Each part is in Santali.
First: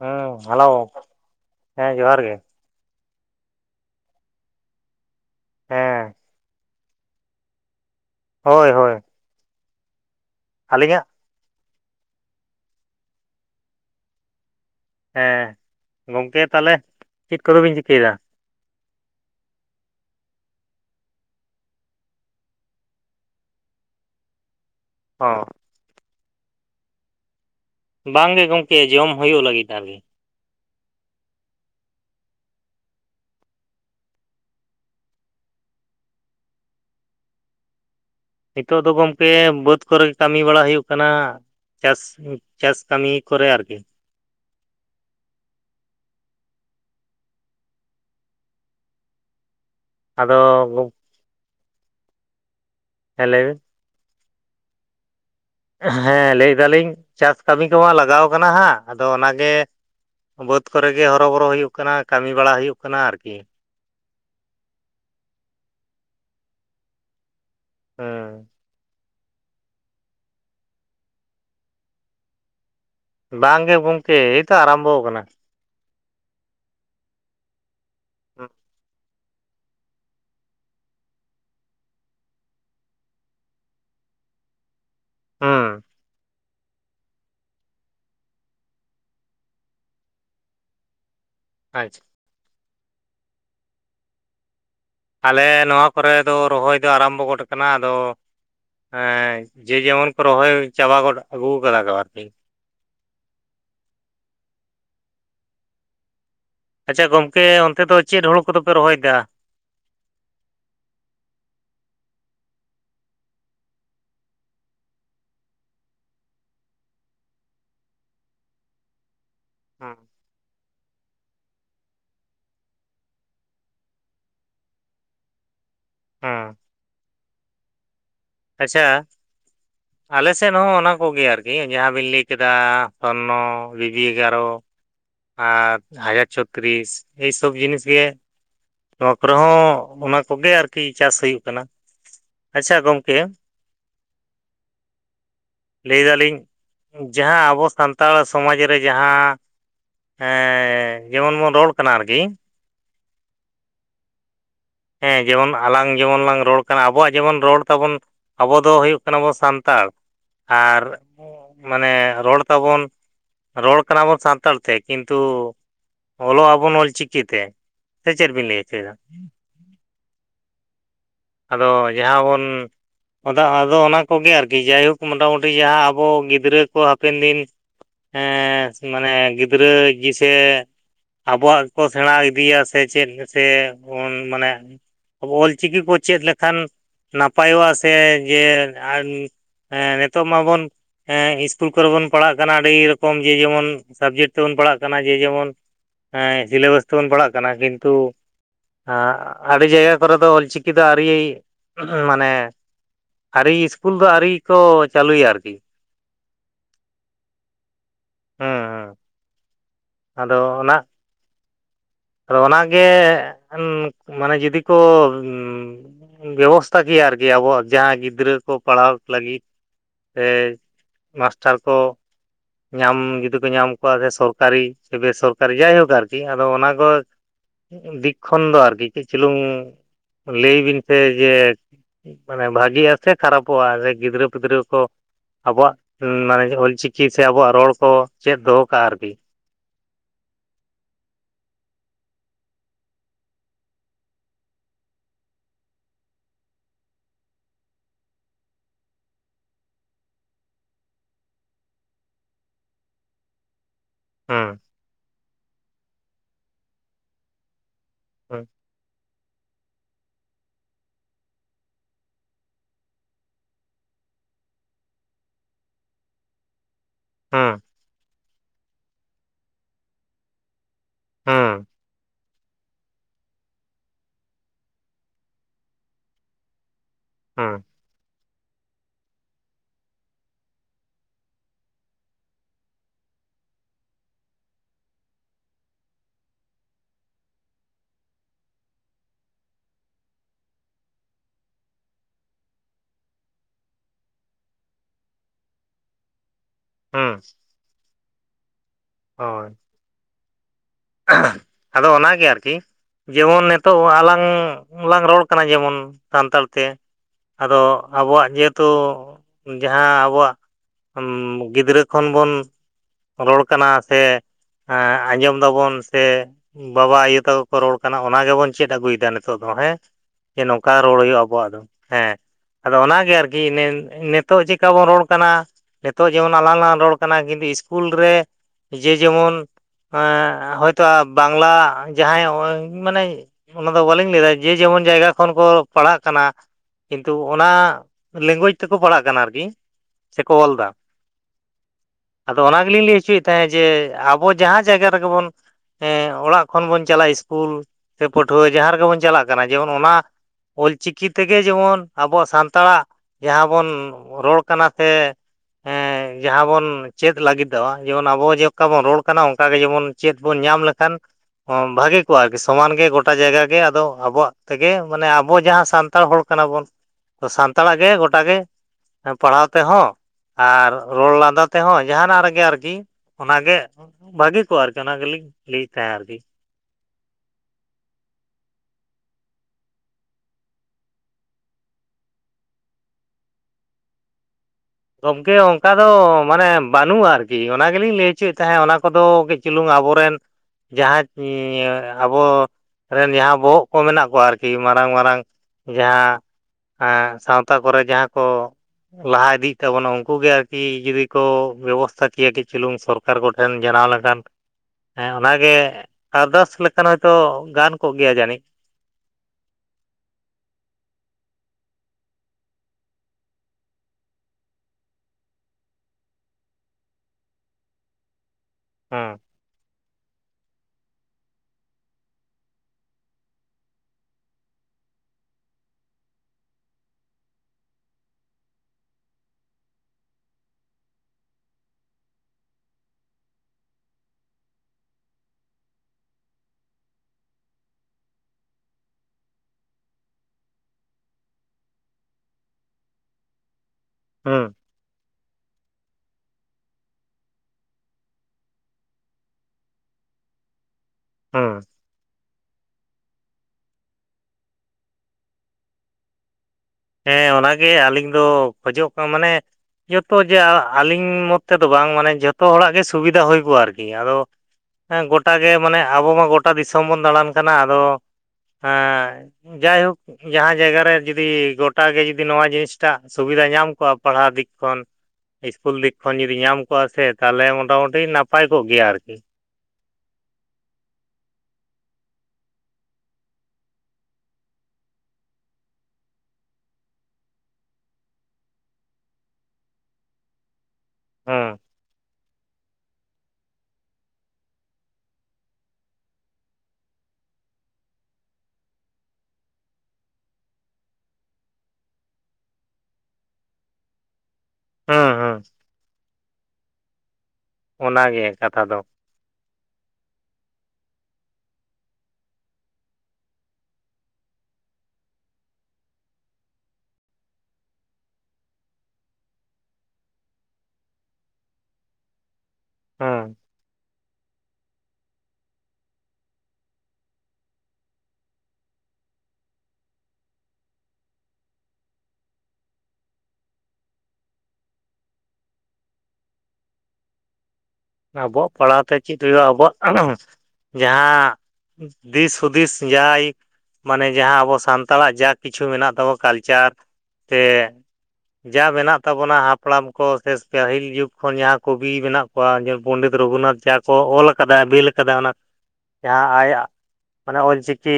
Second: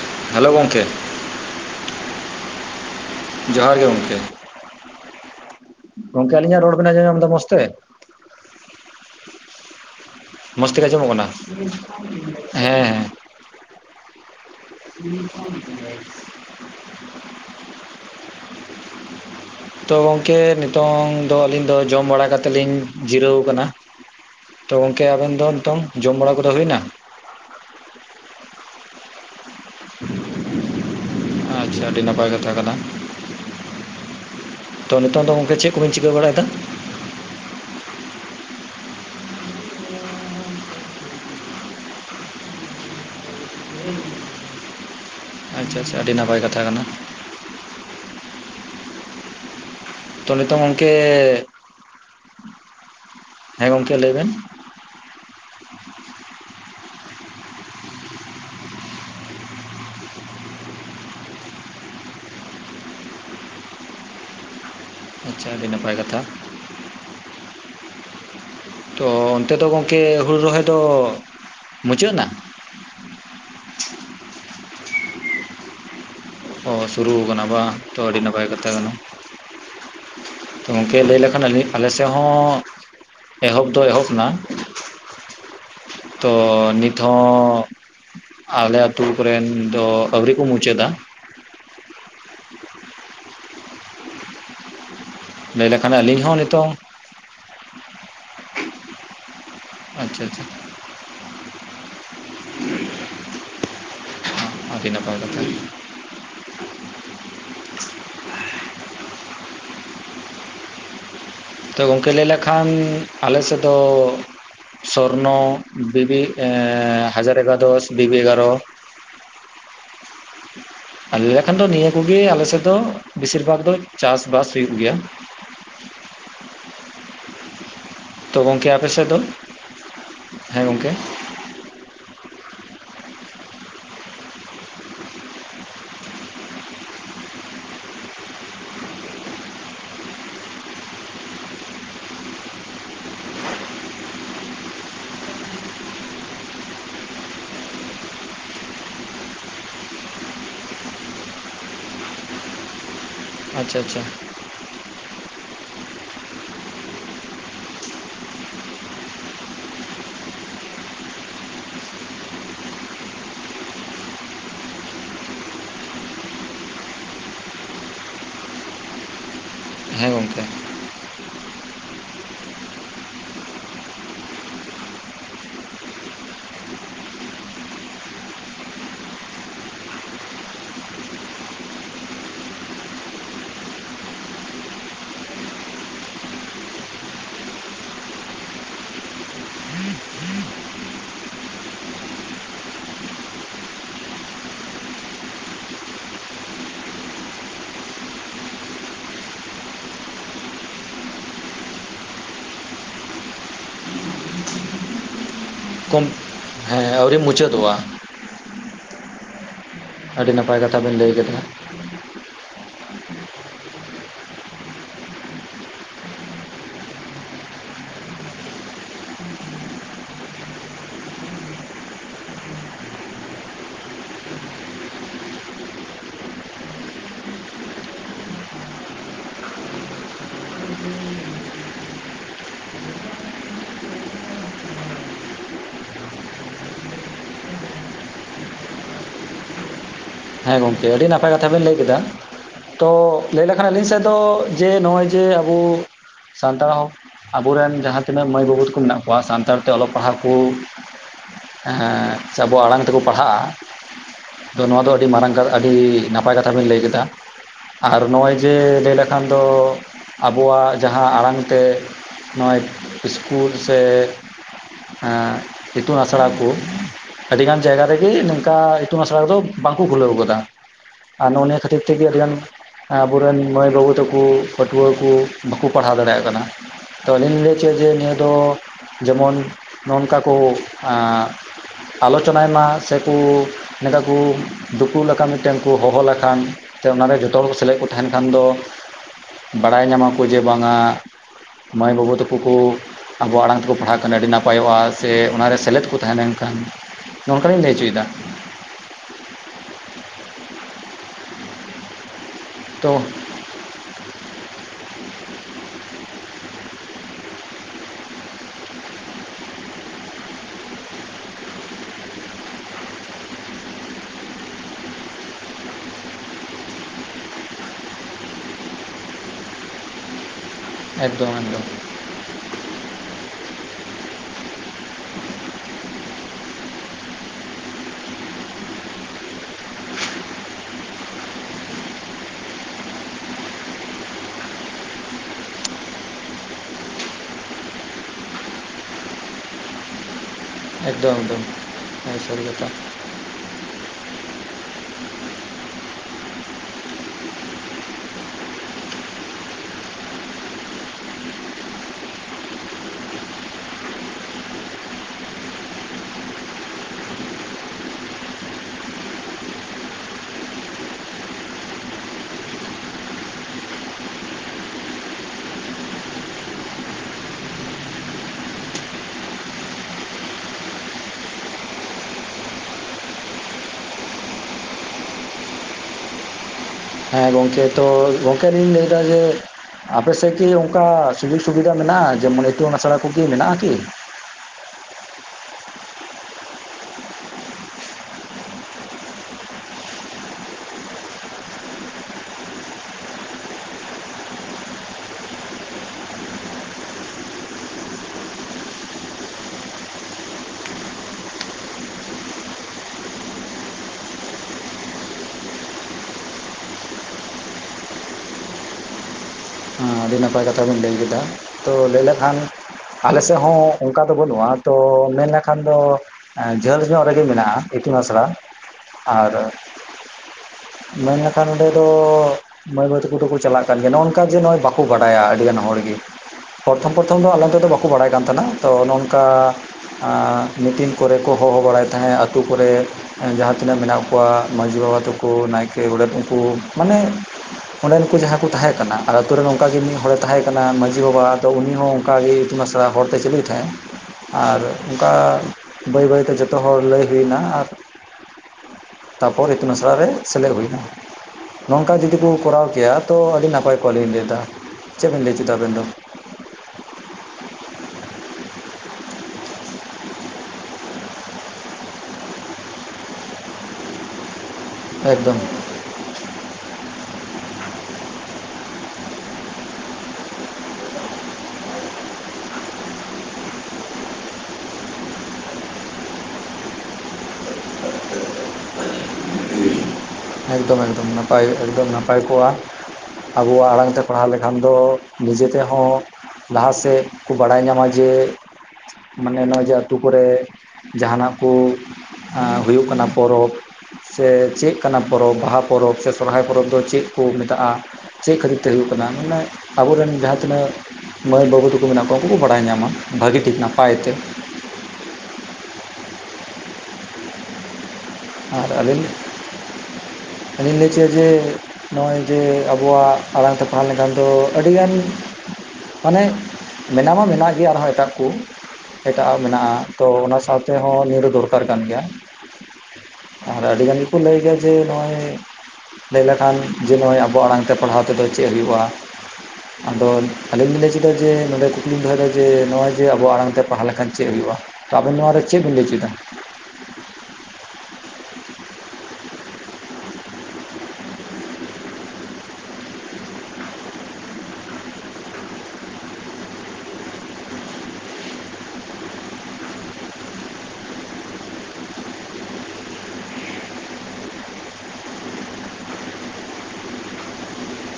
ᱦᱮᱸ ᱦᱮᱞᱳ ᱦᱮᱸ ᱡᱚᱸᱦᱟᱨ ᱜᱮ ᱡᱚᱸᱦᱟᱨ ᱜᱮ ᱜᱚᱝᱠᱮ ᱦᱮᱸ ᱜᱚᱝᱠᱮ ᱟᱹᱞᱤᱧᱟᱜ ᱨᱚᱲ ᱵᱤᱱ ᱟᱸᱡᱚᱢ ᱧᱟᱢ ᱫᱟ ᱢᱚᱡᱽ ᱛᱮ? ᱦᱳᱭ ᱦᱳᱭ ᱢᱚᱡᱽ ᱛᱮᱜᱮ ᱟᱹᱞᱤᱧᱟᱜ ᱟᱸᱡᱚᱢᱚᱜ ᱠᱟᱱᱟ ᱦᱮᱸ ᱦᱮᱸ᱾ ᱦᱮᱸ ᱜᱚᱝᱠᱮ ᱛᱟᱦᱚᱞᱮ ᱪᱮᱫ ᱠᱚᱫᱚᱵᱤᱱ ᱪᱤᱠᱟᱹᱭ ᱫᱟ? ᱛᱚ ᱜᱚᱝᱠᱮ ᱱᱤᱛᱚᱝ ᱫᱚ ᱟᱹᱞᱤᱧ ᱫᱚ ᱡᱚᱢ ᱵᱟᱲᱟ ᱠᱟᱛᱮᱫ ᱞᱤᱧ ᱡᱤᱨᱟᱹᱣ ᱠᱟᱱᱟ ᱾ ᱛᱚ ᱜᱚᱢᱠᱮ ᱚ ᱟᱵᱮᱱ ᱫᱚ ᱱᱤᱛᱚᱝ ᱡᱚᱢ ᱵᱟᱲᱟ ᱠᱚᱫᱚ ᱦᱩᱭᱱᱟ? ᱵᱟᱝ ᱜᱮ ᱜᱚᱝᱠᱮ ᱡᱚᱢ ᱦᱩᱭᱩᱜ ᱞᱟᱹᱜᱤᱫ ᱾ ᱟᱪᱪᱷᱟ ᱟᱹᱰᱤ ᱱᱟᱯᱟᱭ ᱠᱟᱛᱷᱟ ᱠᱟᱱᱟ ᱛᱚ ᱱᱤᱛᱚᱝ ᱫᱚ ᱜᱚᱝᱠᱮ ᱪᱮᱫ ᱠᱚᱵᱤᱱ ᱪᱤᱠᱟᱹ ᱵᱟᱲᱟᱭᱮᱫᱟ? ᱱᱤᱛᱚᱜ ᱫᱚ ᱜᱚᱢᱠᱮ ᱵᱟᱹᱫᱽ ᱠᱚᱨᱮ ᱠᱟᱹᱢᱤ ᱵᱟᱲᱟ ᱦᱩᱭᱩᱜ ᱠᱟᱱᱟ ᱾ ᱪᱟᱥ ᱪᱟᱥ ᱠᱟᱹᱢᱤ ᱠᱚᱨᱮ ᱟᱨᱠᱤ ᱟᱪᱪᱷᱟ ᱟᱪᱪᱷᱟ ᱟᱹᱰᱤ ᱱᱟᱯᱟᱭ ᱠᱟᱛᱷᱟ ᱠᱟᱱᱟ ᱾ ᱛᱚ ᱱᱤᱛᱚᱝ ᱟᱫᱚ ᱜᱚᱝᱠᱮ ᱞᱟᱹᱭ ᱵᱤᱱ ᱦᱮᱸ ᱜᱚᱝᱠᱮ ᱞᱟᱹᱭ ᱵᱮᱱ ᱦᱮᱸ ᱞᱟᱹᱭᱫᱟᱞᱤᱧ ᱪᱟᱥ ᱠᱟᱹᱢᱤ ᱠᱚᱢᱟ ᱞᱟᱜᱟᱣ ᱠᱟᱱᱟ ᱦᱟᱸᱜ ᱟᱫᱚ ᱚᱱᱟᱜᱮ ᱵᱟᱹᱫᱽ ᱠᱚᱨᱮᱜ ᱜᱮ ᱦᱚᱨᱚᱵᱚᱨᱚ ᱦᱩᱭᱩᱜ ᱠᱟᱱᱟ ᱠᱟᱹᱢᱤ ᱵᱟᱲᱟ ᱦᱩᱭᱩᱜ ᱠᱟᱱᱟ ᱟᱨᱠᱤ ᱾ ᱟᱪᱪᱷᱟ ᱟᱹᱰᱤ ᱱᱟᱯᱟᱭ ᱠᱟᱛᱷᱟ ᱾ ᱦᱮᱸ ᱛᱚ ᱚᱱᱛᱮ ᱫᱚ ᱜᱚᱝᱠᱮ ᱦᱩᱲᱩ ᱨᱚᱦᱚᱭ ᱫᱚ ᱢᱩᱪᱟᱹᱫ ᱱᱟ? ᱵᱟᱝ ᱜᱮ ᱜᱚᱢᱠᱮ ᱮᱭ ᱛᱚ ᱟᱨᱚᱢᱵᱷᱚ ᱠᱟᱱᱟ ᱾ ᱥᱩᱨᱩ ᱠᱟᱱᱟ ᱵᱟᱝ ᱛᱚ ᱟᱹᱰᱤ ᱱᱟᱯᱟᱭ ᱠᱟᱛᱷᱟ ᱠᱟᱱᱟ ᱾ ᱛᱚ ᱜᱚᱝᱠᱮ ᱞᱟᱹᱭ ᱞᱮᱠᱷᱟᱱ ᱟᱞᱮ ᱥᱮᱫ ᱦᱚᱸ ᱮᱦᱚᱵ ᱫᱚ ᱮᱦᱚᱵ ᱮᱱᱟ ᱦᱩᱸ ᱛᱚ ᱱᱤᱛ ᱦᱚᱸᱚᱸ ᱟᱞᱮ ᱟᱛᱳ ᱠᱚᱨᱮᱱ ᱫᱚ ᱟᱹᱣᱨᱤ ᱠᱚ ᱢᱩᱪᱟᱹᱫᱟ ᱾ ᱟᱪᱪᱷᱟ ᱟᱞᱮ ᱞᱟᱹᱭ ᱱᱚᱣᱟ ᱞᱮᱠᱷᱟᱱ ᱠᱚᱨᱮ ᱟᱹᱞᱤᱧ ᱦᱚᱸ ᱫᱚ ᱱᱤᱛᱚᱝ ᱨᱚᱦᱚᱭ ᱫᱚ ᱟᱨᱟᱢᱵᱷᱚ ᱜᱚᱫ ᱟᱠᱟᱱᱟ ᱟᱫᱚ ᱦᱮᱸ ᱡᱮ ᱡᱮᱢᱚᱱ ᱠᱚ ᱟᱪᱪᱷᱟ ᱟᱪᱪᱷᱟ ᱨᱚᱦᱚᱭ ᱪᱟᱵᱟᱜᱚᱫ ᱟᱹᱜᱩᱣᱟᱠᱟᱫᱟ ᱠᱚ ᱟᱨᱠᱤ ᱾ ᱟᱰᱤ ᱱᱟᱯᱟᱭ ᱠᱟᱛᱷᱟ ᱜᱮ [inaudible] ᱟᱪᱪᱷᱟ ᱜᱚᱝᱠᱮ ᱚᱱᱛᱮ ᱫᱚ ᱪᱮᱫ ᱦᱩᱲᱩ ᱠᱚᱫᱚ ᱯᱮ ᱨᱚᱦᱚ ᱭᱮᱫᱟ ᱛᱳ ᱜᱚᱢᱠᱮ ᱞᱟᱹᱭ ᱞᱮᱠᱷᱟᱱ ᱟᱞᱮ ᱥᱮᱫ ᱫᱚ ᱥᱚᱨᱱᱚ ᱵᱤᱵᱤ ᱦᱟᱡᱟᱨ ᱮᱠᱟᱫᱚᱥ ᱵᱤᱵᱤ ᱮᱜᱟᱨᱚ ᱦᱮᱸ ᱟᱞᱮᱠᱷᱟᱱ ᱫᱚ ᱱᱤᱭᱟᱹ ᱠᱚᱜᱮ ᱟᱞᱮᱥᱮᱫ ᱫᱚ ᱵᱮᱥᱤᱨ ᱵᱷᱟᱜ ᱫᱚ ᱪᱟᱥᱵᱟᱥ ᱦᱩᱭᱩᱜ ᱜᱮᱭᱟ ᱦᱮᱸ ᱛᱚ ᱜᱚᱝᱠᱮ ᱟᱪᱪᱷᱟ ᱟᱯᱮ ᱥᱮᱫ ᱫᱚ ᱟᱞᱮ ᱥᱮᱫ ᱦᱮᱸ ᱦᱚᱸ ᱜᱚᱝᱠᱮ ᱚᱱᱟ ᱠᱚᱜᱮ ᱟᱨᱠᱤ ᱤᱭᱟᱹ ᱡᱟᱦᱟᱸ ᱵᱤᱱ ᱞᱟᱹᱭ ᱠᱮᱫᱟ ᱥᱚᱨᱱᱚ ᱵᱤᱵᱤ ᱮᱜᱟᱨᱚ ᱟᱨ ᱦᱟᱡᱟᱨ ᱪᱷᱚᱛᱨᱤᱥ ᱮᱭ ᱥᱚᱵ ᱡᱤᱱᱤᱥ ᱜᱮ ᱱᱚᱣᱟ ᱠᱚᱨᱮ ᱦᱚᱸ ᱚᱱᱟ ᱠᱚᱜᱮ ᱟᱨᱠᱤ ᱪᱟᱥ ᱦᱩᱭᱩᱜ ᱠᱟᱱᱟ ᱟᱪᱪᱷᱟ ᱜᱚᱝᱠᱮ ᱞᱟᱹᱭ ᱫᱟᱞᱤᱧ ᱡᱟᱦᱟᱸ ᱟᱵᱚ ᱥᱟᱱᱛᱟᱲ ᱥᱚᱢᱟᱡᱽ ᱨᱮ ᱡᱟᱦᱟᱸ ᱡᱮᱢᱚᱱ ᱵᱚᱱ ᱨᱚᱲ ᱠᱟᱱᱟ ᱟᱨᱠᱤ ᱟᱪᱪᱷᱟ ᱟᱪᱪᱷᱟ ᱦᱮᱸ ᱡᱮᱢᱚᱱ ᱟᱞᱟᱝ ᱡᱮᱢᱚᱱ ᱞᱟᱝ ᱨᱚᱲ ᱠᱟᱱᱟ ᱟᱵᱚᱣᱟᱜ ᱡᱮᱢᱚᱱ ᱨᱚᱲ ᱛᱟᱵᱚᱱ ᱟᱵᱚ ᱫᱚ ᱦᱩᱭᱩᱜ ᱠᱟᱱᱟ ᱵᱚᱱ ᱥᱟᱱᱛᱟᱲ ᱟᱨ ᱢᱟᱱᱮ ᱨᱚᱲ ᱛᱟᱵᱚᱱ ᱨᱚᱲ ᱠᱟᱱᱟᱵᱚᱱ ᱥᱟᱱᱛᱟᱲ ᱛᱮ ᱠᱤᱱᱛᱩ ᱚᱞᱚᱜ ᱟᱵᱚᱱ ᱚᱞ ᱪᱤᱠᱤ ᱛᱮ ᱥᱮ ᱪᱮᱫ ᱵᱤᱱ ᱞᱟᱹᱭ ᱦᱚᱪᱚᱭᱮᱫᱟ ᱦᱮᱸ ᱜᱚᱢᱠᱮ ᱟᱫᱚ ᱡᱟᱦᱟᱸ ᱵᱚᱱ ᱟ ᱟᱫᱚ ᱚᱱᱟ ᱠᱚᱜᱮ ᱟᱨᱠᱤ ᱡᱟᱭᱦᱳᱠ ᱢᱚᱴᱟᱢᱩᱴᱤ ᱡᱟᱦᱟᱸ ᱟᱵᱚ ᱜᱤᱫᱽᱨᱟᱹ ᱠᱚ ᱦᱟᱯᱮᱱ ᱫᱤᱱ ᱦᱮᱸ ᱢᱟᱱᱮ ᱜᱤᱫᱽᱨᱟᱹ ᱜᱤᱥᱮ ᱟᱵᱚ ᱣᱟᱜ ᱜᱮ ᱠᱚ ᱥᱮᱬᱟ ᱤᱫᱤᱭᱟ ᱥᱮ ᱪᱮᱫ ᱥᱮ ᱢᱟᱱᱮ ᱚᱞᱪᱤᱠᱤ ᱠᱚ ᱪᱮᱫ ᱞᱮᱠᱷᱟᱱ ᱱᱟᱯᱟᱭᱚᱜᱼᱟ ᱥᱮ ᱡᱮ ᱦᱮᱸ ᱱᱤᱛᱚᱜ ᱢᱟᱵᱚᱱ ᱦᱮᱸ ᱤᱥᱠᱩᱞ ᱠᱚᱨᱮ ᱵᱚᱱ ᱯᱟᱲᱦᱟᱜ ᱠᱟᱱᱟ ᱟᱹᱰᱤ ᱨᱚᱠᱚᱢ ᱡᱮ ᱡᱮᱢᱚᱱ ᱥᱟᱵᱡᱮᱠᱴ ᱛᱮᱵᱚᱱ ᱯᱟᱲᱦᱟᱜ ᱠᱟᱱᱟ ᱡᱮ ᱡᱮᱢᱚᱱ ᱥᱤᱞᱮᱵᱟᱥ ᱛᱮᱵᱚᱱ ᱯᱟᱲᱟᱜ ᱠᱟᱱᱟ ᱠᱤᱱᱛᱩ ᱟᱹᱰᱤ ᱡᱟᱭᱜᱟ ᱠᱚᱨᱮ ᱫᱚ ᱚᱞ ᱪᱤᱠᱤ ᱠᱤᱫᱚ ᱟᱹᱣᱨᱤ ᱢᱟᱱᱮ [inaudible] ᱟᱹᱣᱨᱤ ᱤᱥᱠᱩᱞ ᱫᱚ ᱟᱹᱣᱨᱤ ᱠᱚ ᱪᱟᱹᱞᱩᱭᱟ ᱟᱨᱠᱤ᱾ ᱦᱮᱸ ᱟᱹᱣᱨᱤ ᱢᱩᱪᱟᱹᱫᱚᱜᱼᱟ᱾ ᱦᱮᱸ ᱦᱩᱸ [inaudible] ᱟᱹᱰᱤ ᱱᱟᱯᱟᱭ ᱠᱟᱛᱷᱟ ᱵᱤᱱ ᱞᱟᱹᱭ ᱠᱮᱫᱟ᱾ ᱟᱫᱚ ᱚᱱᱟᱜᱮ ᱢᱟᱱᱮ ᱡᱩᱫᱤ ᱠᱚ᱾ ᱵᱮᱵᱚᱥᱛᱷᱟ ᱠᱮᱭᱟ ᱟᱨᱠᱤ ᱟᱵᱚᱣᱟᱜ ᱡᱟᱦᱟᱸ ᱜᱤᱫᱽᱨᱟᱹ ᱠᱚ ᱯᱟᱲᱦᱟᱣ ᱞᱟᱹᱜᱤᱫ ᱥᱮ ᱢᱟᱥᱴᱟᱨ ᱠᱚ ᱧᱟᱢ ᱡᱩᱫᱤ ᱠᱚ ᱧᱟᱢ ᱠᱚᱜᱣᱟ ᱥᱮ ᱥᱚᱨᱠᱟᱨᱤ ᱥᱮ ᱵᱮᱥᱚᱨᱠᱟᱨᱤ ᱡᱟᱭᱦᱳᱠ ᱟᱨᱠᱤ ᱟᱫᱚ ᱚᱱᱟ [unintelligible] ᱫᱤᱠ ᱠᱷᱚᱱ ᱫᱚ ᱟᱨᱠᱤ ᱪᱮᱫ ᱪᱩᱞᱩᱝ ᱞᱟᱹᱭ ᱵᱤᱱ ᱥᱮ ᱡᱮ ᱢᱟᱱᱮ ᱵᱷᱟᱹᱜᱤᱜᱼᱟ ᱥᱮ ᱠᱷᱟᱨᱟᱯᱚᱜᱼᱟ ᱥᱮ ᱜᱤᱫᱽᱨᱟᱹ ᱯᱤᱫᱽᱨᱟᱹ ᱠᱚ ᱟᱵᱚᱣᱟᱜ ᱢᱟᱱᱮ ᱚᱞ ᱪᱤᱠᱤ ᱥᱮ ᱟᱵᱚᱣᱟᱜ ᱨᱚᱲ ᱠᱚ ᱪᱮᱫ ᱫᱚᱦᱚ ᱠᱟᱜᱼᱟ ᱟᱨᱠᱤ ᱦᱮᱸ ᱜᱚᱝᱠᱮ ᱟᱹᱰᱤ ᱱᱟᱯᱟᱭ ᱠᱟᱛᱷᱟ ᱵᱮᱱ ᱞᱟᱹᱭ ᱠᱮᱫᱟ᱾ ᱛᱚ ᱞᱟᱹᱭ ᱞᱮᱠᱷᱟᱱ ᱟᱞᱤᱧ ᱥᱮᱫ ᱫᱚ ᱡᱮ ᱱᱚᱜᱼᱚᱭ ᱡᱮᱢᱚᱱ ᱟᱵᱚ ᱥᱟᱱᱛᱟᱲ [unintelligible] ᱟᱵᱚ ᱨᱮᱱ ᱡᱟᱦᱟᱸ ᱛᱤᱱᱟᱹᱜ ᱢᱟᱹᱭ ᱵᱟᱹᱵᱩ ᱛᱟᱠᱚ ᱢᱮᱱᱟᱜ ᱠᱚᱣᱟ ᱥᱟᱱᱛᱟᱲ ᱛᱮ ᱚᱞᱚᱜ ᱯᱟᱲᱦᱟᱣ ᱠᱚ ᱥᱮ ᱟᱵᱚᱣᱟᱜ ᱟᱲᱟᱝ ᱛᱮᱠᱚ ᱯᱟᱲᱦᱟᱜᱼᱟ ᱦᱩᱸ [inaudible] ᱛᱚ ᱱᱚᱣᱟ ᱫᱚ ᱟᱹᱰᱤ ᱢᱟᱨᱟᱝ ᱟᱹᱰᱤ ᱱᱟᱯᱟᱭ ᱠᱟᱛᱷᱟ ᱵᱮᱤᱱ ᱞᱟᱹᱭ ᱠᱮᱫᱟ᱾ ᱟᱨ ᱱᱚᱜᱼᱚᱭ ᱦᱩᱸ ᱡᱮ ᱞᱮᱴ ᱟᱞᱟᱱ ᱫᱚ᱾ ᱟᱵᱚᱣᱟᱜ ᱡᱟᱦᱟᱸ ᱟᱲᱟᱝ ᱛᱮ ᱱᱚᱜᱼᱚᱭ ᱤᱥᱠᱩᱞ ᱥᱮ ᱤᱛᱩᱱ ᱟᱥᱲᱟ ᱠᱚ ᱟᱹᱰᱤ ᱦᱩᱸ ᱜᱟᱱ ᱡᱟᱭᱜᱟ ᱨᱮᱜᱮ ᱱᱚᱝᱠᱟ ᱤᱛᱩᱱ ᱟᱥᱲᱟ ᱠᱚᱫᱚ ᱵᱟᱝᱠᱚ ᱠᱷᱩᱞᱟᱹᱣ ᱟᱠᱟᱫᱟ᱾ ᱟᱨ ᱱᱚᱜᱼᱚ ᱱᱤᱭᱟᱹ ᱦᱩᱸ ᱠᱷᱟᱹᱛᱤᱨ ᱛᱮᱜᱮ ᱟᱹᱰᱤᱜᱟᱱ [unintelligible] ᱟᱵᱚᱨᱮᱱ ᱢᱟᱹᱭ ᱵᱟᱹᱵᱩ ᱛᱟᱠᱚ ᱯᱟᱹᱴᱷᱩᱣᱟᱹ ᱠᱚ ᱵᱟᱠᱚ ᱯᱟᱲᱦᱟᱣ ᱫᱟᱲᱮᱭᱟᱜ ᱠᱟᱱᱟ᱾ [unintelligible] ᱱᱤᱭᱟᱹ ᱫᱚ ᱡᱮᱢᱚᱱ ᱱᱚᱝᱠᱟ ᱠᱚ ᱟᱞᱳᱪᱚᱱᱟᱭ ᱢᱟ ᱥᱮᱠᱚᱩ ᱱᱚᱝᱠᱟ ᱠᱩ ᱫᱩᱠᱩᱜ ᱞᱮᱠᱟ ᱢᱤᱫᱴᱮᱱ ᱠᱚ ᱦᱚᱦᱚ ᱟᱠᱟᱱ ᱥᱮ ᱚᱱᱟᱨᱮ ᱡᱚᱛᱚ ᱦᱚᱲ ᱠᱚ ᱥᱮᱞᱮᱫ ᱠᱚ ᱛᱟᱸᱦᱮᱱ ᱠᱷᱟᱱ ᱫᱚ ᱵᱟᱲᱟᱭ ᱧᱟᱢᱟᱠᱚ ᱡᱮ ᱵᱟᱝᱟ ᱢᱟᱹᱭ ᱵᱟᱹᱵᱩ ᱛᱟᱠᱚ ᱠᱚ ᱟᱵᱚᱣᱟᱜ ᱟᱲᱟᱝ ᱛᱮᱠᱚ ᱯᱟᱲᱦᱟᱜ ᱠᱟᱱᱟ ᱟᱹᱰᱤ ᱱᱟᱯᱟᱭᱚᱜᱼᱟ ᱥᱮ ᱚᱱᱟᱨᱮ ᱥᱮᱞᱮᱫ ᱠᱚ ᱛᱟᱦᱮᱸ ᱞᱮᱱᱠᱷᱟᱱ ᱦᱩᱸ ᱱᱚᱝᱠᱟᱤᱧ ᱞᱟᱹᱭ ᱦᱚᱪᱚᱭᱮᱫᱟ ᱦᱳᱭ [unintelligible] ᱟᱫᱚ ᱚᱱᱟᱜᱮ ᱟᱨᱠᱤ ᱛᱚ ᱡᱮᱢᱚᱱ ᱱᱮᱛ ᱛᱚ ᱟᱞᱟᱝ ᱞᱟᱝ ᱨᱚᱲ ᱠᱟᱱᱟ ᱡᱮᱢᱚᱱ ᱥᱟᱱᱛᱟᱲ ᱛᱮ᱾ ᱟᱫᱚ ᱟᱵᱚᱣᱟᱜ ᱡᱮᱦᱮᱛᱩ ᱡᱟᱦᱟᱸ ᱟᱵᱚᱣᱟᱜ ᱜᱤᱫᱽᱨᱟᱹ ᱠᱷᱚᱱ ᱵᱚᱱ ᱨᱚᱲ ᱠᱟᱱᱟ ᱥᱮ ᱟᱸᱡᱚᱢ ᱫᱟᱵᱚᱱ ᱥᱮ ᱵᱟᱵᱟ ᱟᱭᱳ ᱛᱟᱠᱚ ᱠᱚ ᱨᱚᱲ ᱠᱟᱱᱟ ᱚᱱᱟ ᱜᱮᱵᱚᱱ ᱪᱮᱫ ᱟᱹᱜᱩᱭᱮᱫᱟ ᱱᱤᱛᱚᱜ ᱫᱚ ᱦᱮᱸ ᱡᱮ ᱱᱚᱝᱠᱟ ᱨᱚᱲ ᱦᱩᱭᱩᱜᱼᱟ ᱮᱠᱫᱚᱢ ᱟᱵᱚᱣᱟᱜ ᱫᱚ ᱮᱠᱫᱚᱢ ᱦᱮᱸ ᱟᱫᱚ ᱚᱱᱟᱜᱮ ᱟᱨᱠᱤ ᱱᱤᱛᱚᱜ ᱪᱮᱫᱠᱟ ᱵᱚᱱ ᱨᱚᱲ ᱠᱟᱱᱟ ᱱᱤᱛᱚᱜ ᱡᱮᱢᱚᱱ ᱟᱞᱟᱝ ᱞᱟᱝ ᱨᱚᱲ ᱠᱟᱱᱟ ᱠᱤᱱᱛᱩ ᱤᱥᱠᱩᱞ ᱨᱮ ᱡᱮ ᱡᱮᱢᱚᱱ ᱮᱸ ᱦᱚᱭᱛᱚ [unintelligible] ᱵᱟᱝᱞᱟ ᱡᱟᱦᱟᱸᱭ ᱢᱟᱱᱮ ᱚᱱᱟ ᱫᱚ ᱵᱟᱹᱞᱤᱧ ᱞᱟᱹᱭᱫᱟ ᱡᱮ ᱡᱮᱢᱚᱱ ᱡᱟᱭᱜᱟ ᱠᱷᱚᱱ ᱠᱚ ᱯᱟᱲᱦᱟᱜ ᱠᱟᱱᱟ ᱠᱤᱱᱛᱩ ᱚᱱᱟ ᱞᱮᱝᱜᱩᱭᱮᱡᱽ ᱛᱮᱠᱚ ᱯᱟᱲᱦᱟᱜ ᱠᱟᱱᱟ ᱟᱨᱠᱤ ᱥᱮᱠᱚ ᱚᱞ ᱮᱫᱟ᱾ ᱮᱠᱫᱚᱢ ᱮᱠᱫᱚᱢ ᱟᱫᱚ ᱥᱟᱹᱨᱤ ᱚᱱᱟ ᱠᱟᱛᱷᱟ ᱜᱮᱞᱤᱧ ᱞᱟᱹᱭ ᱦᱚᱪᱚᱭᱮᱫ ᱛᱟᱦᱮᱸᱫ ᱡᱮ ᱟᱵᱚ ᱡᱟᱦᱟᱸ ᱡᱟᱭᱜᱟ ᱨᱮᱜᱮ ᱵᱚᱱ ᱦᱮᱸ ᱚᱲᱟᱜ ᱠᱷᱚᱱ ᱵᱚᱱ ᱪᱟᱞᱟᱜᱼᱟ ᱤᱥᱠᱩᱞ ᱥᱮ ᱯᱟᱹᱴᱷᱩᱣᱟᱹ ᱡᱟᱦᱟᱸ ᱨᱮᱜᱮ ᱵᱚᱱ ᱪᱟᱞᱟᱜ ᱠᱟᱱᱟ ᱡᱮᱢᱚᱱ ᱚᱱᱟ ᱚᱞᱪᱤᱠᱤ ᱛᱮᱜᱮ ᱡᱮᱢᱚᱱ ᱟᱵᱚᱣᱟᱜ ᱥᱟᱱᱛᱟᱲᱟᱜ ᱡᱟᱦᱟᱸ ᱵᱚᱱ ᱨᱚᱲ ᱠᱟᱱᱟ ᱥᱮ ᱦᱮᱸ ᱡᱟᱦᱟᱸ ᱵᱚᱱ ᱪᱮᱫ ᱞᱟᱹᱜᱤᱫᱚᱜ ᱟ ᱡᱮᱢᱚᱱ ᱟᱵᱚ ᱪᱮᱫᱠᱟ ᱵᱚᱱ ᱨᱚᱲ ᱠᱟᱱᱟ ᱚᱱᱠᱟ ᱜᱮ ᱡᱮᱢᱚᱱ ᱪᱮᱫ ᱵᱚᱱ ᱧᱟᱢ [unintelligible] [unintelligible] ᱦᱮᱸ ᱵᱷᱟᱜᱤ ᱠᱚᱜᱼᱟ ᱟᱨᱠᱤ ᱥᱚᱢᱟᱱ ᱜᱮ ᱜᱚᱴᱟ ᱡᱟᱭᱜᱟ ᱜᱮ ᱟᱫᱚ ᱟᱵᱚᱣᱟᱜ ᱛᱮᱜᱮ ᱢᱟᱱᱮ ᱟᱵᱚ ᱡᱟᱦᱟᱸ ᱥᱟᱱᱛᱟᱲ ᱦᱚᱲ ᱠᱟᱱᱟ ᱵᱚᱱ ᱥᱟᱱᱛᱟᱲᱟᱜ ᱜᱮ ᱜᱚᱴᱟ ᱜᱮ ᱯᱟᱲᱦᱟᱣ ᱛᱮᱦᱚᱸ ᱟᱨ ᱨᱚᱲ ᱞᱟᱸᱫᱟ ᱛᱮᱦᱚᱸ ᱡᱟᱦᱱᱟᱜ ᱨᱮᱜᱮ ᱟᱨᱠᱤ ᱚᱱᱟᱜᱮ ᱵᱷᱟᱜᱤ ᱠᱚᱜᱼᱟ ᱟᱨᱠᱤ ᱚᱱᱟ ᱜᱮᱞᱤᱧ ᱞᱟᱹᱭ ᱛᱟᱦᱮᱸᱱᱟ ᱟᱨᱠᱤ᱾ ᱦᱮᱸ ᱜᱚᱝᱠᱮ ᱛᱚ ᱜᱚᱝᱠᱮ ᱞᱤᱧ ᱞᱟᱹᱭ ᱫᱟ ᱡᱮ ᱟᱯᱮ ᱥᱮᱫ ᱠᱤ ᱚᱱᱠᱟ ᱥᱩᱡᱳᱜᱽ ᱥᱩᱵᱤᱫᱷᱟ ᱢᱮᱱᱟᱜᱼᱟ ᱡᱮᱢᱚᱱ ᱤᱛᱩᱱ ᱟᱥᱲᱟ ᱠᱚᱜᱮ ᱢᱮᱱᱟᱜᱼᱟ ᱠᱤ? ᱜᱚᱢᱠᱮ ᱚᱱᱠᱟ ᱫᱚ ᱢᱟᱱᱮ ᱵᱟᱹᱱᱩᱜᱼᱟ ᱟᱨᱠᱤ ᱚᱱᱟ ᱜᱮᱞᱤᱧ ᱞᱟᱹᱭ ᱦᱚᱪᱚᱭᱮᱫ ᱛᱟᱦᱮᱸᱫ ᱚᱱᱟ ᱠᱚᱫᱚ ᱠᱟᱹᱡ ᱪᱩᱞᱩᱝ ᱟᱵᱚ ᱨᱮᱱ ᱡᱟᱦᱟᱡ ᱤᱭᱟᱹ ᱟᱵᱚ ᱨᱮᱱ ᱡᱟᱦᱟᱸ ᱵᱚᱦᱚᱜ ᱠᱚ ᱢᱮᱱᱟᱜ ᱠᱚᱣᱟ ᱟᱨᱠᱤ ᱢᱟᱨᱟᱝ ᱢᱟᱨᱟᱝ ᱡᱟᱦᱟᱸ ᱟᱸ ᱥᱟᱶᱛᱟ ᱠᱚᱨᱮ ᱡᱟᱦᱟᱸ ᱠᱚ ᱞᱟᱦᱟ ᱤᱫᱤ ᱛᱮ ᱵᱚᱱ ᱩᱱᱠᱩ ᱜᱮ ᱟᱨᱠᱤ ᱡᱩᱫᱤ ᱠᱚ ᱵᱮᱵᱚᱥᱛᱷᱟ ᱠᱮᱭᱟ ᱠᱤ ᱪᱩᱞᱩᱝ ᱥᱚᱨᱠᱟᱨ ᱠᱚᱴᱷᱮᱱ ᱡᱟᱱᱟᱣ ᱞᱮᱠᱷᱟᱱ ᱦᱮᱸ ᱚᱱᱟ ᱜᱮ ᱟᱨᱫᱟᱥ ᱞᱮᱠᱟᱱ ᱦᱚᱭᱛᱚ ᱜᱟᱱ ᱠᱚᱜ ᱜᱮᱭᱟ ᱡᱟᱹᱱᱤᱡ ᱦᱮᱸ ᱟᱹᱰᱤ ᱱᱟᱯᱟᱭ ᱠᱟᱛᱷᱟ ᱵᱤᱱ ᱞᱟᱹᱭ ᱠᱮᱫᱟ ᱛᱚ ᱞᱟᱹᱭ ᱞᱮᱠᱷᱟᱱ ᱟᱞᱮ ᱥᱮᱫ ᱦᱚᱸ ᱚᱱᱠᱟ ᱫᱚ ᱵᱟᱹᱱᱩᱜᱼᱟ ᱛᱚ ᱢᱮᱱᱞᱮᱠᱷᱟᱱ ᱫᱚ ᱮᱸ ᱡᱷᱟᱹᱞ ᱧᱚᱜ ᱨᱮᱜᱮ ᱢᱮᱱᱟᱜᱼᱟ ᱤᱛᱩᱱ ᱟᱥᱲᱟ ᱦᱮᱸ ᱟᱨ ᱢᱮᱱ ᱜᱟᱛᱷᱟ ᱱᱚᱸᱰᱮ ᱫᱚ ᱢᱟᱹᱭ ᱵᱟᱹ ᱛᱟᱠᱚ ᱫᱩᱠᱩ ᱪᱟᱞᱟᱜ ᱠᱟᱱ ᱜᱮᱭᱟ ᱱᱚᱜ ᱱᱚᱝᱠᱟ ᱡᱮ ᱱᱚᱜ ᱵᱟᱠ ᱠᱩ ᱵᱟᱰᱟᱭᱟ ᱟᱹᱰᱤ ᱜᱟᱱ ᱦᱚᱲ ᱜᱮ ᱯᱚᱛᱷᱚᱢ ᱯᱚᱛᱷᱚᱢ ᱫᱚ ᱟᱞᱮ ᱚᱱᱛᱮ ᱫᱚ ᱵᱟᱠᱚ ᱵᱟᱲᱟᱭ ᱠᱟᱱ ᱛᱟᱦᱮᱱᱟ ᱛᱚ ᱱᱚᱜ-ᱚ ᱱᱚᱝᱠᱟ ᱟ ᱢᱤᱴᱤᱱ ᱠᱚᱨᱮ ᱠᱚ ᱦᱚᱦᱚ ᱵᱟᱲᱟᱭᱮᱫ ᱛᱟᱦᱮᱸᱫ ᱟᱛᱳ ᱠᱚᱨᱮ ᱡᱟᱦᱟᱸ ᱛᱤᱱᱟᱹᱜ ᱢᱮᱱᱟᱜ ᱠᱚᱣᱟ ᱢᱟᱹᱡᱷᱤ ᱵᱟᱵᱟ ᱛᱟᱠᱚ ᱱᱟᱭᱠᱮ ᱜᱚᱰᱮᱛ ᱩᱱᱠᱩ ᱢᱟᱱᱮ ᱚᱸᱰᱮᱱ ᱠᱩ ᱡᱟᱦᱟᱸ ᱠᱚ ᱛᱟᱦᱮᱸ ᱠᱟᱱᱟ ᱟᱨ ᱟᱛᱳ ᱨᱮᱱ ᱚᱱᱠᱟ ᱜᱤ ᱢᱤᱫ ᱦᱚᱲᱮ ᱛᱟᱦᱮᱸ ᱠᱟᱱᱟ ᱢᱟᱺᱡᱷᱤ ᱵᱟᱵᱟ ᱛᱚ ᱩᱱᱤ ᱦᱚᱸ ᱚᱱᱠᱟ ᱜᱤ ᱤᱛᱩᱱ ᱟᱥᱲᱟ ᱦᱚᱲ ᱛᱮᱭ ᱪᱟᱹᱞᱩᱭ ᱛᱟᱦᱮᱸᱫ᱾ ᱦᱮᱸ ᱟᱨ ᱚᱱᱠᱟ ᱵᱟᱹᱭ ᱵᱟᱹᱭ ᱛᱮ ᱡᱚᱛᱚ ᱦᱚᱲ ᱞᱟᱹᱭ ᱦᱩᱭᱱᱟ ᱟᱨ ᱛᱟᱨᱯᱚᱨ ᱤᱛᱩᱱ ᱟᱥᱲᱟ ᱨᱮ ᱥᱮᱞᱮᱫ ᱦᱩᱭ ᱮᱱᱟ᱾ ᱦᱩᱸ ᱱᱚᱝᱠᱟ ᱡᱩᱫᱤ ᱠᱚ ᱠᱚᱨᱟᱣ ᱠᱮᱭᱟ ᱛᱚ ᱟᱹᱰᱤ ᱱᱟᱯᱟᱭ ᱠᱚᱟ ᱞᱤᱧ ᱞᱟᱹᱭ ᱮᱫᱟ ᱾ ᱪᱮᱫ ᱵᱮᱱ ᱞᱟᱹᱭ ᱚᱪᱚᱭ ᱫᱟ ᱟᱵᱮᱱ ᱫᱚ? ᱦᱮᱸ ᱚᱱᱟ ᱜᱮ ᱟᱹᱞᱤᱧ ᱫᱚ ᱠᱷᱚᱡᱚᱜ ᱠᱟᱱᱟ ᱢᱟᱱᱮ ᱡᱚᱛᱚ ᱡᱮ ᱟᱹᱞᱤᱧ ᱢᱚᱛ ᱛᱮᱫᱚ ᱵᱟᱝ ᱢᱟᱱᱮ ᱡᱷᱚᱛᱚ ᱦᱚᱲᱟᱜ ᱜᱮ ᱥᱩᱵᱤᱫᱷᱟ ᱦᱩᱭ ᱠᱚᱜᱼᱟ ᱟᱨᱠᱤ ᱟᱫᱚ ᱾ ᱦᱮᱸ ᱜᱚᱴᱟ ᱮᱠᱫᱚᱢ ᱜᱮ ᱢᱟᱱᱮ ᱟᱵᱚ ᱦᱚᱸ ᱜᱚᱴᱟ ᱫᱤᱥᱚᱢ ᱵᱚᱱ ᱫᱟᱬᱟᱱ ᱠᱟᱱᱟ ᱟᱫᱚ ᱦᱟᱸ ᱡᱟᱭᱦᱳᱠ ᱡᱟᱦᱟᱸ ᱡᱟᱭᱜᱟ ᱨᱮ ᱡᱩᱫᱤ ᱜᱚᱴ ᱜᱚᱴᱟᱜ ᱜᱮ ᱡᱩᱫᱤ ᱱᱚᱣᱟ ᱡᱤᱱᱤᱥᱴᱟ ᱥᱩᱵᱤᱫᱷᱟ ᱧᱟᱢ ᱠᱚᱜ-ᱟ ᱯᱟᱲᱦᱟᱣ ᱫᱤᱠ ᱠᱷᱚᱱ ᱤᱥᱠᱩᱞ ᱫᱤᱠ ᱠᱷᱚᱱ ᱡᱩᱫᱤ ᱧᱟᱢ ᱠᱚᱜ-ᱟ ᱥᱮ ᱛᱟᱦᱚᱞᱮ ᱢᱚᱴᱟᱢᱩᱴᱤ ᱱᱟᱯᱟᱭ ᱠᱚᱜ ᱠᱮᱭᱟ ᱟᱨᱠᱤ ᱾ ᱮᱠᱫᱚᱢ ᱮᱠᱫᱚᱢ ᱱᱟᱯᱟᱭ ᱮᱠᱫᱚᱢ ᱱᱟᱯᱟᱭ ᱠᱚᱜ-ᱟ᱾ ᱟᱵᱚᱣᱟᱜ ᱟᱲᱟᱝ ᱛᱮ ᱯᱟᱲᱦᱟᱣ ᱞᱮᱠᱷᱟᱱ ᱫᱚ ᱱᱤᱡᱮ ᱛᱮᱦᱚᱸ ᱞᱟᱦᱟ ᱥᱮᱫ ᱠᱚ ᱵᱟᱲᱟᱭ ᱧᱟᱢᱟ ᱡᱮ ᱢᱟᱱᱮ ᱱᱚᱜ-ᱚᱭ ᱡᱮ ᱟᱹᱛᱩ ᱠᱚᱨᱮ ᱡᱟᱦᱟᱱᱟᱜ ᱠᱩ ᱦᱮᱸ ᱟᱸ ᱦᱩᱭᱩᱜ ᱠᱟᱱᱟ ᱯᱚᱨᱚᱵᱽ ᱥᱮ ᱪᱮᱫ ᱡᱟᱱᱟ ᱯᱚᱨᱚᱵᱽ ᱵᱟᱦᱟ ᱯᱚᱨᱚᱵᱽ ᱥᱮ ᱥᱚᱨᱦᱟᱭ ᱯᱚᱨᱚᱵᱽ ᱫᱚ ᱪᱮᱫ ᱠᱚ ᱢᱮᱛᱟᱜᱼᱟ? ᱪᱮᱫ ᱠᱷᱟᱹᱛᱤᱨ ᱛᱮ ᱦᱩᱭᱩᱜ ᱠᱟᱱᱟ ᱢᱟᱱᱮ ᱟᱵᱚ ᱨᱮᱱ ᱡᱟᱦᱟᱸ ᱛᱤᱱᱟᱹᱜ ᱢᱟᱹᱭ ᱵᱟᱹᱵᱩ ᱛᱟᱠᱚ ᱢᱮᱱᱟᱜ ᱠᱚᱣᱟ ᱩᱱᱠᱩ ᱠᱚ ᱵᱟᱲᱟᱭ ᱧᱟᱢᱟ ᱵᱷᱟᱹᱜᱤ ᱴᱷᱤᱠ ᱱᱟᱯᱟᱭ ᱛᱮ᱾ ᱦᱮᱸ ᱦᱮᱸ ᱚᱱᱟ ᱜᱮ [unintelligible] [inaudible] [unintelligible] ᱱᱚᱜᱼᱚᱭ ᱡᱮ ᱟᱵᱚᱣᱟᱜ ᱟᱲᱟᱝ ᱛᱮ ᱯᱟᱲᱦᱟᱣ ᱞᱮᱱᱠᱷᱟᱱ ᱫᱚ ᱟᱹᱰᱤ ᱜᱟᱱ ᱢᱟᱱᱮ ᱢᱮᱱᱟ ᱢᱟ ᱢᱮᱱᱟᱜ ᱜᱮ ᱟᱨᱦᱚᱸ ᱮᱴᱟᱜ ᱠᱩ ᱮᱴᱟᱜ ᱟᱜ ᱢᱮᱱᱟᱜ-ᱟ ᱛᱚ ᱚᱱᱟ ᱥᱟᱶ ᱛᱮᱦᱚᱸ ᱱᱤᱭᱟᱹ ᱫᱚ ᱫᱚᱨᱠᱟᱨ ᱠᱟᱱ ᱜᱮᱭᱟ᱾ ᱦᱮᱸ ᱟᱨ ᱟᱹᱰᱤ ᱜᱟᱱ ᱜᱮᱠᱚ ᱞᱟᱹᱭ ᱜᱮᱭᱟ ᱡᱮ ᱱᱚᱜ-ᱚᱭ ᱞᱟᱹᱭ ᱞᱮᱠᱷᱟᱱ ᱡᱮ ᱱᱚᱜ-ᱚᱭ ᱟᱵᱚᱣᱟᱜ ᱟᱲᱟᱝ ᱛᱮ ᱯᱟᱲᱦᱟᱣ ᱛᱮᱫᱚ ᱪᱮᱫ ᱦᱩᱭᱩᱜᱼᱟ᱾ ᱟᱫᱚ ᱟᱹᱞᱤᱧ ᱫᱚ ᱞᱤᱧ ᱞᱟᱹᱭ ᱩᱪᱩᱭ ᱫᱟ ᱡᱮ ᱱᱚᱰᱮ ᱠᱩᱠᱞᱤ ᱞᱤᱧ ᱫᱚᱦᱚᱭ ᱫᱟ ᱡᱮ ᱱᱚᱜ-ᱚᱭ ᱡᱮ ᱟᱵᱚ ᱟᱲᱟᱝ ᱛᱮ ᱯᱟᱲᱦᱟᱣ ᱞᱮᱠᱷᱟᱱ ᱪᱮᱫ ᱦᱩᱭᱩᱜᱼᱟ? ᱛᱚ ᱟᱵᱮᱱ ᱱᱚᱣᱟ ᱨᱮ ᱪᱮᱫ ᱵᱮᱱ ᱞᱟᱹᱭ ᱚᱪᱚᱭ ᱫᱟ? ᱟᱵᱚᱣᱟᱜ ᱯᱟᱲᱦᱟᱣ ᱛᱮ ᱪᱤᱫ ᱦᱩᱭᱩᱜᱼᱟ ᱟᱵᱚᱣᱟᱜ ᱡᱟᱦᱟᱸ ᱫᱤᱥ ᱦᱩᱫᱤᱥ ᱡᱟᱭ ᱢᱟᱱᱮ ᱡᱟᱦᱟᱸ ᱟᱵᱚ ᱥᱟᱱᱛᱟᱲᱟᱜ ᱡᱟ ᱠᱤᱪᱷᱩ ᱢᱮᱱᱟᱜ ᱛᱟᱵᱚ ᱠᱟᱞᱪᱟᱨ ᱥᱮ ᱡᱟ ᱢᱮᱱᱟᱜ ᱛᱟᱵᱚᱱᱟ ᱦᱟᱯᱲᱟᱢ ᱠᱚ ᱥᱮ ᱯᱟᱹᱦᱤᱞ ᱡᱩᱜᱽ ᱠᱷᱚᱱ ᱡᱟᱦᱟᱸ ᱠᱚᱵᱤ ᱢᱮᱱᱟᱜ ᱠᱚᱣᱟ᱾ ᱯᱚᱱᱰᱤᱛ ᱨᱚᱜᱷᱩᱱᱟᱛᱷ ᱡᱟ ᱠᱚ ᱚᱞ ᱠᱟᱫᱟᱭ ᱵᱤᱞ ᱟᱠᱟᱫᱟᱭ ᱚᱱᱟ ᱡᱟᱦᱟᱸ ᱟᱭᱟᱜ ᱢᱟᱱᱮ ᱚᱞᱪᱤᱠᱤ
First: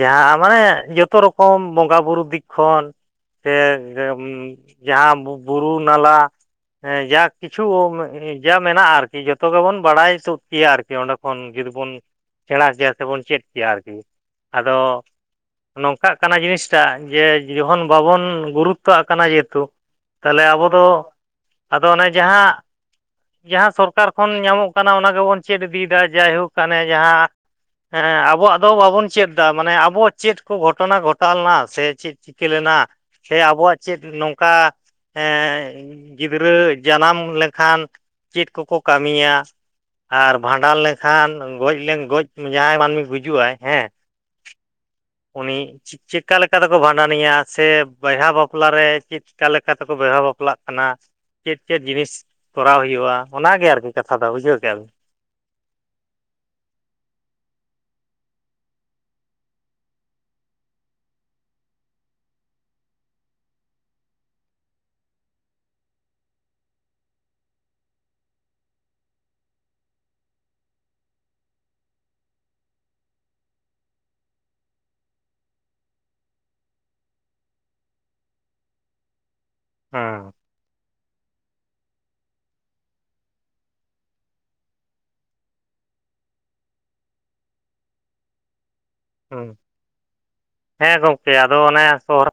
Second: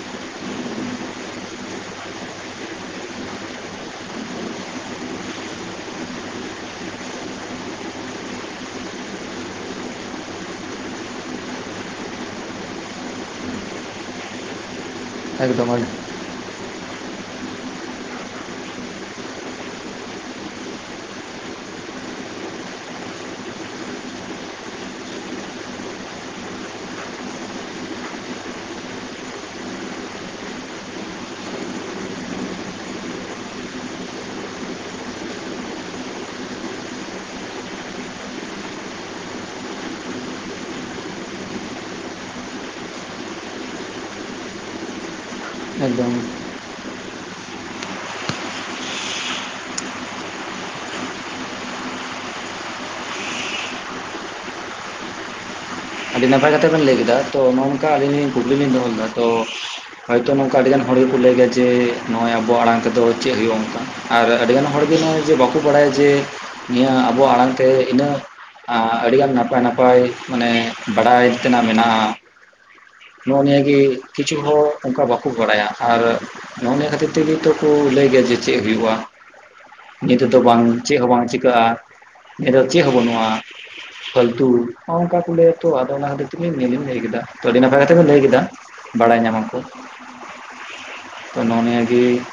ᱡᱟᱦᱟᱸ ᱢᱟᱱᱮ ᱡᱚᱛᱚ ᱨᱚᱠᱚᱢ ᱵᱚᱸᱜᱟ ᱵᱩᱨᱩ ᱫᱤᱠ ᱠᱷᱚᱱ ᱥᱮ [unintelligible] ᱡᱟᱦᱟᱸ ᱵᱩᱨᱩ ᱱᱟᱞᱟ ᱡᱟ ᱠᱤᱪᱷᱩ ᱡᱟ ᱢᱮᱱᱟᱜᱼᱟ ᱟᱨᱠᱤ᱾ ᱡᱚᱛᱚ ᱜᱮᱵᱚᱱ ᱵᱟᱲᱟᱭ [unintelligible] ᱠᱮᱭᱟ ᱟᱨᱠᱤ ᱚᱸᱰᱮ ᱠᱷᱚᱱ ᱡᱩᱫᱤ ᱵᱚᱱ ᱥᱮᱬᱟ ᱠᱮᱭᱟ ᱥᱮᱵᱚᱱ ᱪᱮᱫ ᱠᱮᱭᱟ ᱟᱨᱠᱤ, ᱟᱫᱚ ᱮᱠᱫᱚᱢ ᱱᱚᱝᱠᱟ ᱠᱟᱱᱟ ᱡᱤᱱᱤᱥᱴᱟ ᱡᱮ ᱡᱚᱠᱷᱚᱱ ᱵᱟᱵᱚᱱ ᱜᱩᱨᱩᱛᱛᱚ ᱠᱟᱱᱟ, ᱡᱮ ᱦᱮᱛᱩ ᱛᱟᱦᱚᱞᱮ ᱟᱵᱚ ᱫᱚ ᱟᱫᱚ ᱚᱱᱮ ᱡᱟᱦᱟᱸ ᱡᱟᱦᱟᱸ ᱥᱚᱨ ᱠᱟᱨ ᱠᱷᱚᱱ ᱧᱟᱢᱚᱜ ᱠᱟᱱᱟ ᱚᱱᱟ ᱜᱮᱵᱚᱱ ᱪᱮᱫ ᱤᱫᱤᱭᱮᱫᱟ ᱡᱟᱭᱦᱚᱠ ᱠᱟᱱᱮ ᱡᱟᱦᱟᱸ ᱦᱮᱸ ᱟᱵᱚᱣᱟᱜ ᱫᱚ ᱵᱟᱵᱚᱱ ᱪᱮᱫ ᱮᱟ ᱢᱟᱱᱮ ᱟᱵᱚᱣᱟᱜ ᱪᱮᱫ ᱠᱚ ᱜᱷᱚᱴᱚᱱᱟ ᱜᱷᱚᱴᱟᱣ ᱞᱮᱱᱟ ᱥᱮ ᱪᱮᱫ? ᱪᱤᱠᱟᱹ ᱞᱮᱱᱟ ᱥᱮ ᱟᱵᱚᱣᱟᱜ ᱪᱮᱫ ᱱᱚᱝᱠᱟ ᱮ ᱜᱤᱫᱽᱨᱟᱹ ᱡᱟᱱᱟᱢ ᱞᱮᱠᱷᱟᱱ ᱪᱮᱫ ᱠᱚᱠᱚ ᱠᱟᱹᱢᱤᱭᱟ? ᱟᱨ ᱵᱷᱟᱸᱰᱟᱱ ᱞᱮᱠᱷᱟᱱ ᱜᱚᱡ ᱞᱮᱱ ᱜᱚᱡ ᱡᱟᱦᱟᱸᱭ ᱢᱟᱹᱱᱢᱤ ᱜᱩᱡᱩᱜ ᱟᱭ ᱦᱮᱸ ᱩᱱᱤ ᱮᱠᱫᱚᱢ ᱪᱮᱫᱠᱟ ᱞᱮᱠᱟᱛᱮᱠᱚ ᱵᱷᱟᱸᱰᱟᱱᱤᱭᱟ ᱥᱮ ᱵᱤᱦᱟ ᱵᱟᱯᱞᱟ ᱨᱮ ᱪᱮᱫ ᱪᱠᱟ ᱞᱮᱠᱟ ᱛᱮᱠᱚ ᱵᱮᱦᱟ ᱵᱟᱯᱞᱟᱜ ᱠᱟᱱᱟ, ᱪᱮᱫ- ᱪᱮᱫ ᱡᱤᱱᱤᱥ ᱠᱚᱨᱟᱣ ᱦᱩᱭᱩᱜᱼᱟ? ᱚᱱᱟᱜᱮ ᱟᱨᱠᱤ ᱠᱟᱛᱷᱟ ᱫᱚ ᱵᱩᱡᱷᱟᱹᱣ ᱠᱮᱫᱼᱟ ᱵᱤᱱ᱾ ᱟᱹᱰᱤ ᱱᱟᱯᱟᱭ ᱠᱟᱛᱮ ᱵᱮᱱ ᱞᱟᱹᱭ ᱠᱮᱫᱟ ᱛᱚ ᱱᱚᱜ ᱱᱚᱝᱠᱟ ᱟᱹᱞᱤᱧ ᱠᱩᱠᱞᱤ ᱞᱧ ᱫᱚᱦᱚ ᱞᱮᱫᱟ ᱛᱚ! ᱦᱚᱭᱛᱚ ᱱᱚᱝᱠᱟ ᱟᱹᱰᱤᱜᱟᱱ ᱦᱚᱲ ᱜᱮᱠᱚ ᱞᱟᱹᱭ ᱜᱮᱭᱟ ᱡᱮ ᱱᱚᱜᱼᱚᱭ ᱟᱵᱚᱣᱟᱜ ᱟᱲᱟᱝ ᱛᱮᱫᱚ ᱪᱮᱫ ᱦᱩᱭᱩᱜᱼᱟ ᱚᱱᱠᱟ! ᱟᱨ ᱟᱹᱰᱤᱜᱟᱱ ᱦᱚᱲᱜᱮ ᱱᱚᱜᱼᱚᱭ ᱡᱮ ᱵᱟᱠᱚ ᱵᱟᱲᱟᱭᱟ ᱡᱮ ᱱᱤᱭᱟᱹ ᱟᱵᱚᱣᱟᱜ ᱟᱲᱟᱝᱛᱮ ᱤᱱᱟᱹᱜ ᱟᱨ ᱟᱹᱰᱤᱜᱟᱱ ᱱᱟᱯᱟᱭ ᱱᱟᱯᱟᱭ ᱢᱟᱱᱮ ᱵᱟᱰᱟᱭ ᱛᱮᱱᱟᱜ ᱢᱮᱱᱟᱜᱼᱟ᱾ ᱱᱚᱜᱼᱚ ᱱᱤᱭᱟᱹ ᱜᱮ ᱠᱤᱪᱷᱩ ᱦᱚᱲ ᱚᱱᱠᱟ ᱵᱟᱠᱚ ᱵᱟᱰᱟᱭᱟ ᱟᱨᱼᱼ ᱱᱚᱜᱼᱚ ᱱᱤᱭᱟᱹ ᱠᱷᱟᱹᱛᱤᱨ ᱛᱮᱜᱮ ᱛᱚ ᱠᱚ ᱞᱟᱹᱭ ᱜᱮᱭᱟ ᱡᱮ ᱪᱮᱫ ᱦᱩᱭᱩᱜᱼᱟ ᱱᱤᱛᱚᱜ ᱫᱚ ᱵᱟᱝ ᱪᱮᱫ ᱦᱚᱸ ᱵᱟᱝ ᱪᱤᱠᱟᱹᱜᱼᱟ ᱟᱨ ᱪᱮᱫ ᱦᱚᱸ ᱵᱟᱹᱱᱩᱜᱼᱟ ᱯᱷᱟᱹᱞᱛᱩ ᱚᱱᱠᱟ ᱠᱚ ᱞᱟᱹᱭ ᱛᱚ ᱟᱫᱚ ᱚᱱᱟ ᱠᱷᱟᱹᱛᱤᱨ ᱛᱮᱜ ᱱᱮᱞᱤᱧ ᱞᱟᱹᱭ ᱠᱮᱫᱟ ᱛᱚ ᱟᱹᱰᱤ ᱱᱟᱯᱟᱭ ᱠᱟᱛᱷᱟ ᱞᱟᱹᱭ ᱠᱮᱫᱟ᱾ ᱵᱟᱲᱟᱭ ᱦᱮᱸ ᱧᱟᱢᱟᱠᱚ ᱦᱮᱸ ᱜᱚᱝᱠᱮ ᱛᱚ ᱟᱫᱚ ᱱᱚᱜ-ᱚ ᱱᱤᱭᱟᱹ ᱚᱱᱮ ᱜᱮ ᱥᱚᱦᱨᱟᱭ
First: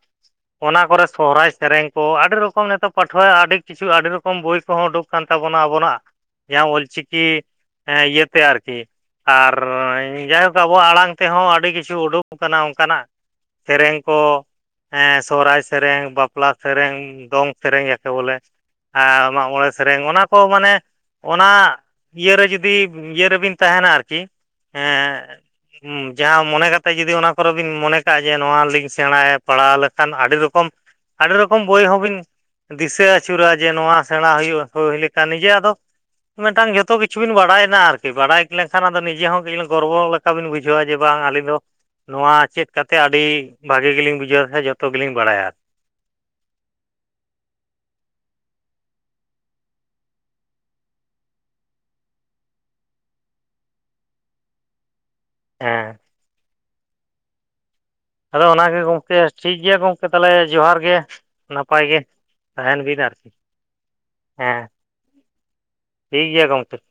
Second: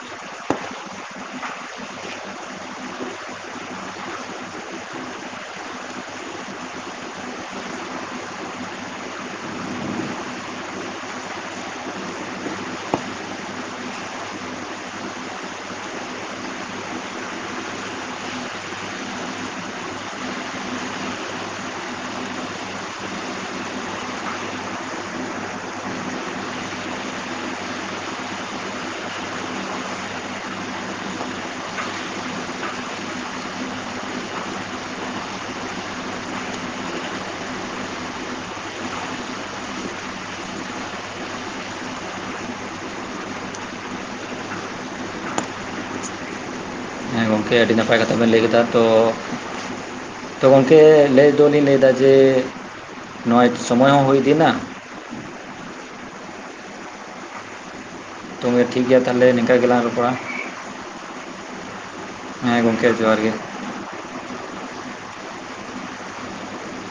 ᱚᱱᱟ ᱠᱚᱨᱮ ᱥᱚᱦᱨᱟᱭ ᱥᱮᱨᱮᱧ ᱠᱚ ᱟᱹᱰᱤ ᱨᱚᱠᱚᱢ ᱱᱤᱛᱚᱜ ᱯᱟᱹᱴᱷᱩᱣᱟᱹ ᱟᱹᱰᱤ ᱠᱤᱪᱷᱩ ᱟᱹᱰᱤ ᱨᱚᱠᱚᱢ ᱵᱚᱦᱤᱭ ᱠᱚᱦᱚᱸ ᱩᱰᱩᱠ ᱠᱟᱱ ᱛᱟᱵᱚᱱᱟ ᱟᱵᱚᱱᱟᱜ ᱡᱟᱦᱟᱸ ᱚᱞ ᱪᱤᱠᱤ ᱦᱮᱸ ᱤᱭᱟᱹᱛᱮ ᱟᱨᱠᱤ ᱟᱨ ᱡᱟᱦᱟᱸᱭ ᱠᱚ ᱟᱵᱚᱣᱟᱜ ᱟᱲᱟᱝ ᱛᱮᱦᱚᱸ ᱟᱹᱰᱤᱼᱼ ᱟᱹᱰᱤ ᱠᱤᱪᱷᱩ ᱩᱰᱩᱠ ᱟᱠᱟᱱᱟ ᱚᱱᱠᱟᱱᱟᱜ ᱥᱮᱨᱮᱧ ᱠᱚ᱾ ᱦᱮᱸ ᱥᱚᱦᱚᱨᱟᱭ ᱥᱮᱨᱮᱧ, ᱵᱟᱯᱞᱟ ᱥᱮᱨᱮᱧ, ᱫᱚᱝ ᱥᱮᱨᱮᱧ ᱮᱤᱥᱮ ᱵᱚᱞᱮ ᱟᱨ ᱢᱟᱜ ᱢᱚᱬᱮ ᱥᱮᱨᱮᱧ ᱚᱱᱟ ᱠᱚ ᱢᱟᱱᱮ ᱚᱱᱟ ᱤᱭᱟᱹᱨᱮ ᱡᱩᱫᱤ ᱤᱭᱟᱹᱨ ᱨᱮᱵᱤᱱ ᱛᱟᱦᱮᱱᱟ ᱟᱨᱠᱤ᱾ ᱦᱮᱸ ᱦᱮᱸ ᱦᱩᱸ ᱡᱟᱦᱟᱸ ᱢᱚᱱᱮ ᱠᱟᱛᱮ ᱡᱩᱫᱤ ᱚᱱᱟ ᱠᱚᱨᱮ ᱵᱤᱱ ᱢᱚᱱᱮ ᱠᱟᱜᱼᱟ ᱡᱮ ᱱᱚᱣᱟ ᱞᱤᱧ ᱥᱮᱬᱟᱭ ᱯᱟᱲᱦᱟᱣ ᱞᱮᱠᱷᱟᱱ ᱟᱹᱰᱤ ᱨᱚᱠᱚᱢ ᱟᱹᱰᱤ ᱨᱚᱠᱚᱢ ᱵᱩᱦᱤᱭ ᱦᱚᱸᱵᱤᱱ ᱫᱤᱥᱟᱹ ᱟᱹᱪᱩᱨᱟ ᱡᱮ ᱱᱚᱣᱟ ᱥᱮᱬᱟ ᱦᱩᱭᱩᱜ ᱦᱩᱭ ᱞᱮᱠᱟ ᱱᱤᱡᱮ ᱟᱫᱚ ᱢᱮᱫᱴᱟᱝ ᱡᱚᱛᱚ ᱠᱤᱪᱷᱩ ᱵᱤᱱ ᱵᱟᱲᱟᱭᱮᱱᱟ ᱟᱨᱠᱤ ᱵᱟᱲᱟᱭ ᱞᱮᱱᱠᱷᱟᱱ ᱟᱫᱚ ᱱᱤᱡᱮ ᱦᱚᱸ ᱜᱚᱨᱵᱚ ᱞᱮᱠᱟ ᱵᱤᱱ ᱵᱩᱡᱷᱟᱹᱣᱟ᱾ ᱡᱮ ᱵᱟᱝ ᱟᱹᱞᱤᱧ ᱫᱚ, ᱱᱚᱣᱟ ᱪᱮᱫ ᱠᱟᱛᱮ ᱟᱹᱰᱤ ᱵᱷᱟᱜᱤ ᱜᱮᱞᱤᱧ ᱵᱩᱡᱷᱟᱹᱣ ᱥᱮ ᱡᱚᱛᱚ ᱜᱮᱞᱤᱧ ᱵᱟᱰᱟᱭᱟ᱾ ᱦᱮᱸ ᱜᱚᱝᱠᱮ ᱟᱹᱰᱤ ᱱᱟᱯᱟᱭ ᱠᱟᱛᱷᱟ ᱵᱮᱱ ᱞᱟᱹᱭ ᱞᱮᱫᱟ ᱛᱚ᱾ ᱛᱚ ᱜᱚᱢᱠᱮ ᱞᱟᱹᱭ ᱫᱚᱞᱤᱧ ᱞᱟᱹᱭᱫᱟ ᱡᱮ, ᱱᱚᱜ-ᱟᱭ ᱥᱚᱢᱚᱭ ᱦᱚᱸ ᱦᱩᱭᱤᱫᱤ ᱭᱮᱱᱟ᱾ ᱦᱮᱸ ᱟᱫᱚ ᱛᱚ ᱚᱱᱟᱜᱮ ᱴᱷᱤᱠ ᱜᱮᱭᱟ ᱜᱚᱢᱠᱮ ᱛᱟᱦᱚᱞᱮ ᱴᱷᱤᱠ ᱱᱤᱝᱠᱟ ᱜᱮᱭᱟ ᱜᱮᱞᱟᱝ ᱜᱚᱢᱠᱮ ᱨᱚᱯᱚᱲᱟ ᱛᱟᱦᱚᱞᱮ ᱡᱚᱦᱟᱨ ᱜᱮ ᱱᱟᱯᱟᱭ ᱜᱮ ᱦᱮᱸ ᱛᱟᱦᱮᱱ ᱜᱚᱝᱠᱮ ᱵᱤᱱ ᱟᱨ ᱡᱚᱦᱟᱨ ᱾ ᱜᱮ ᱦᱮᱸ, ᱴᱷᱤᱠ ᱜᱮᱭᱟ ᱜᱚᱝᱠᱮ ᱾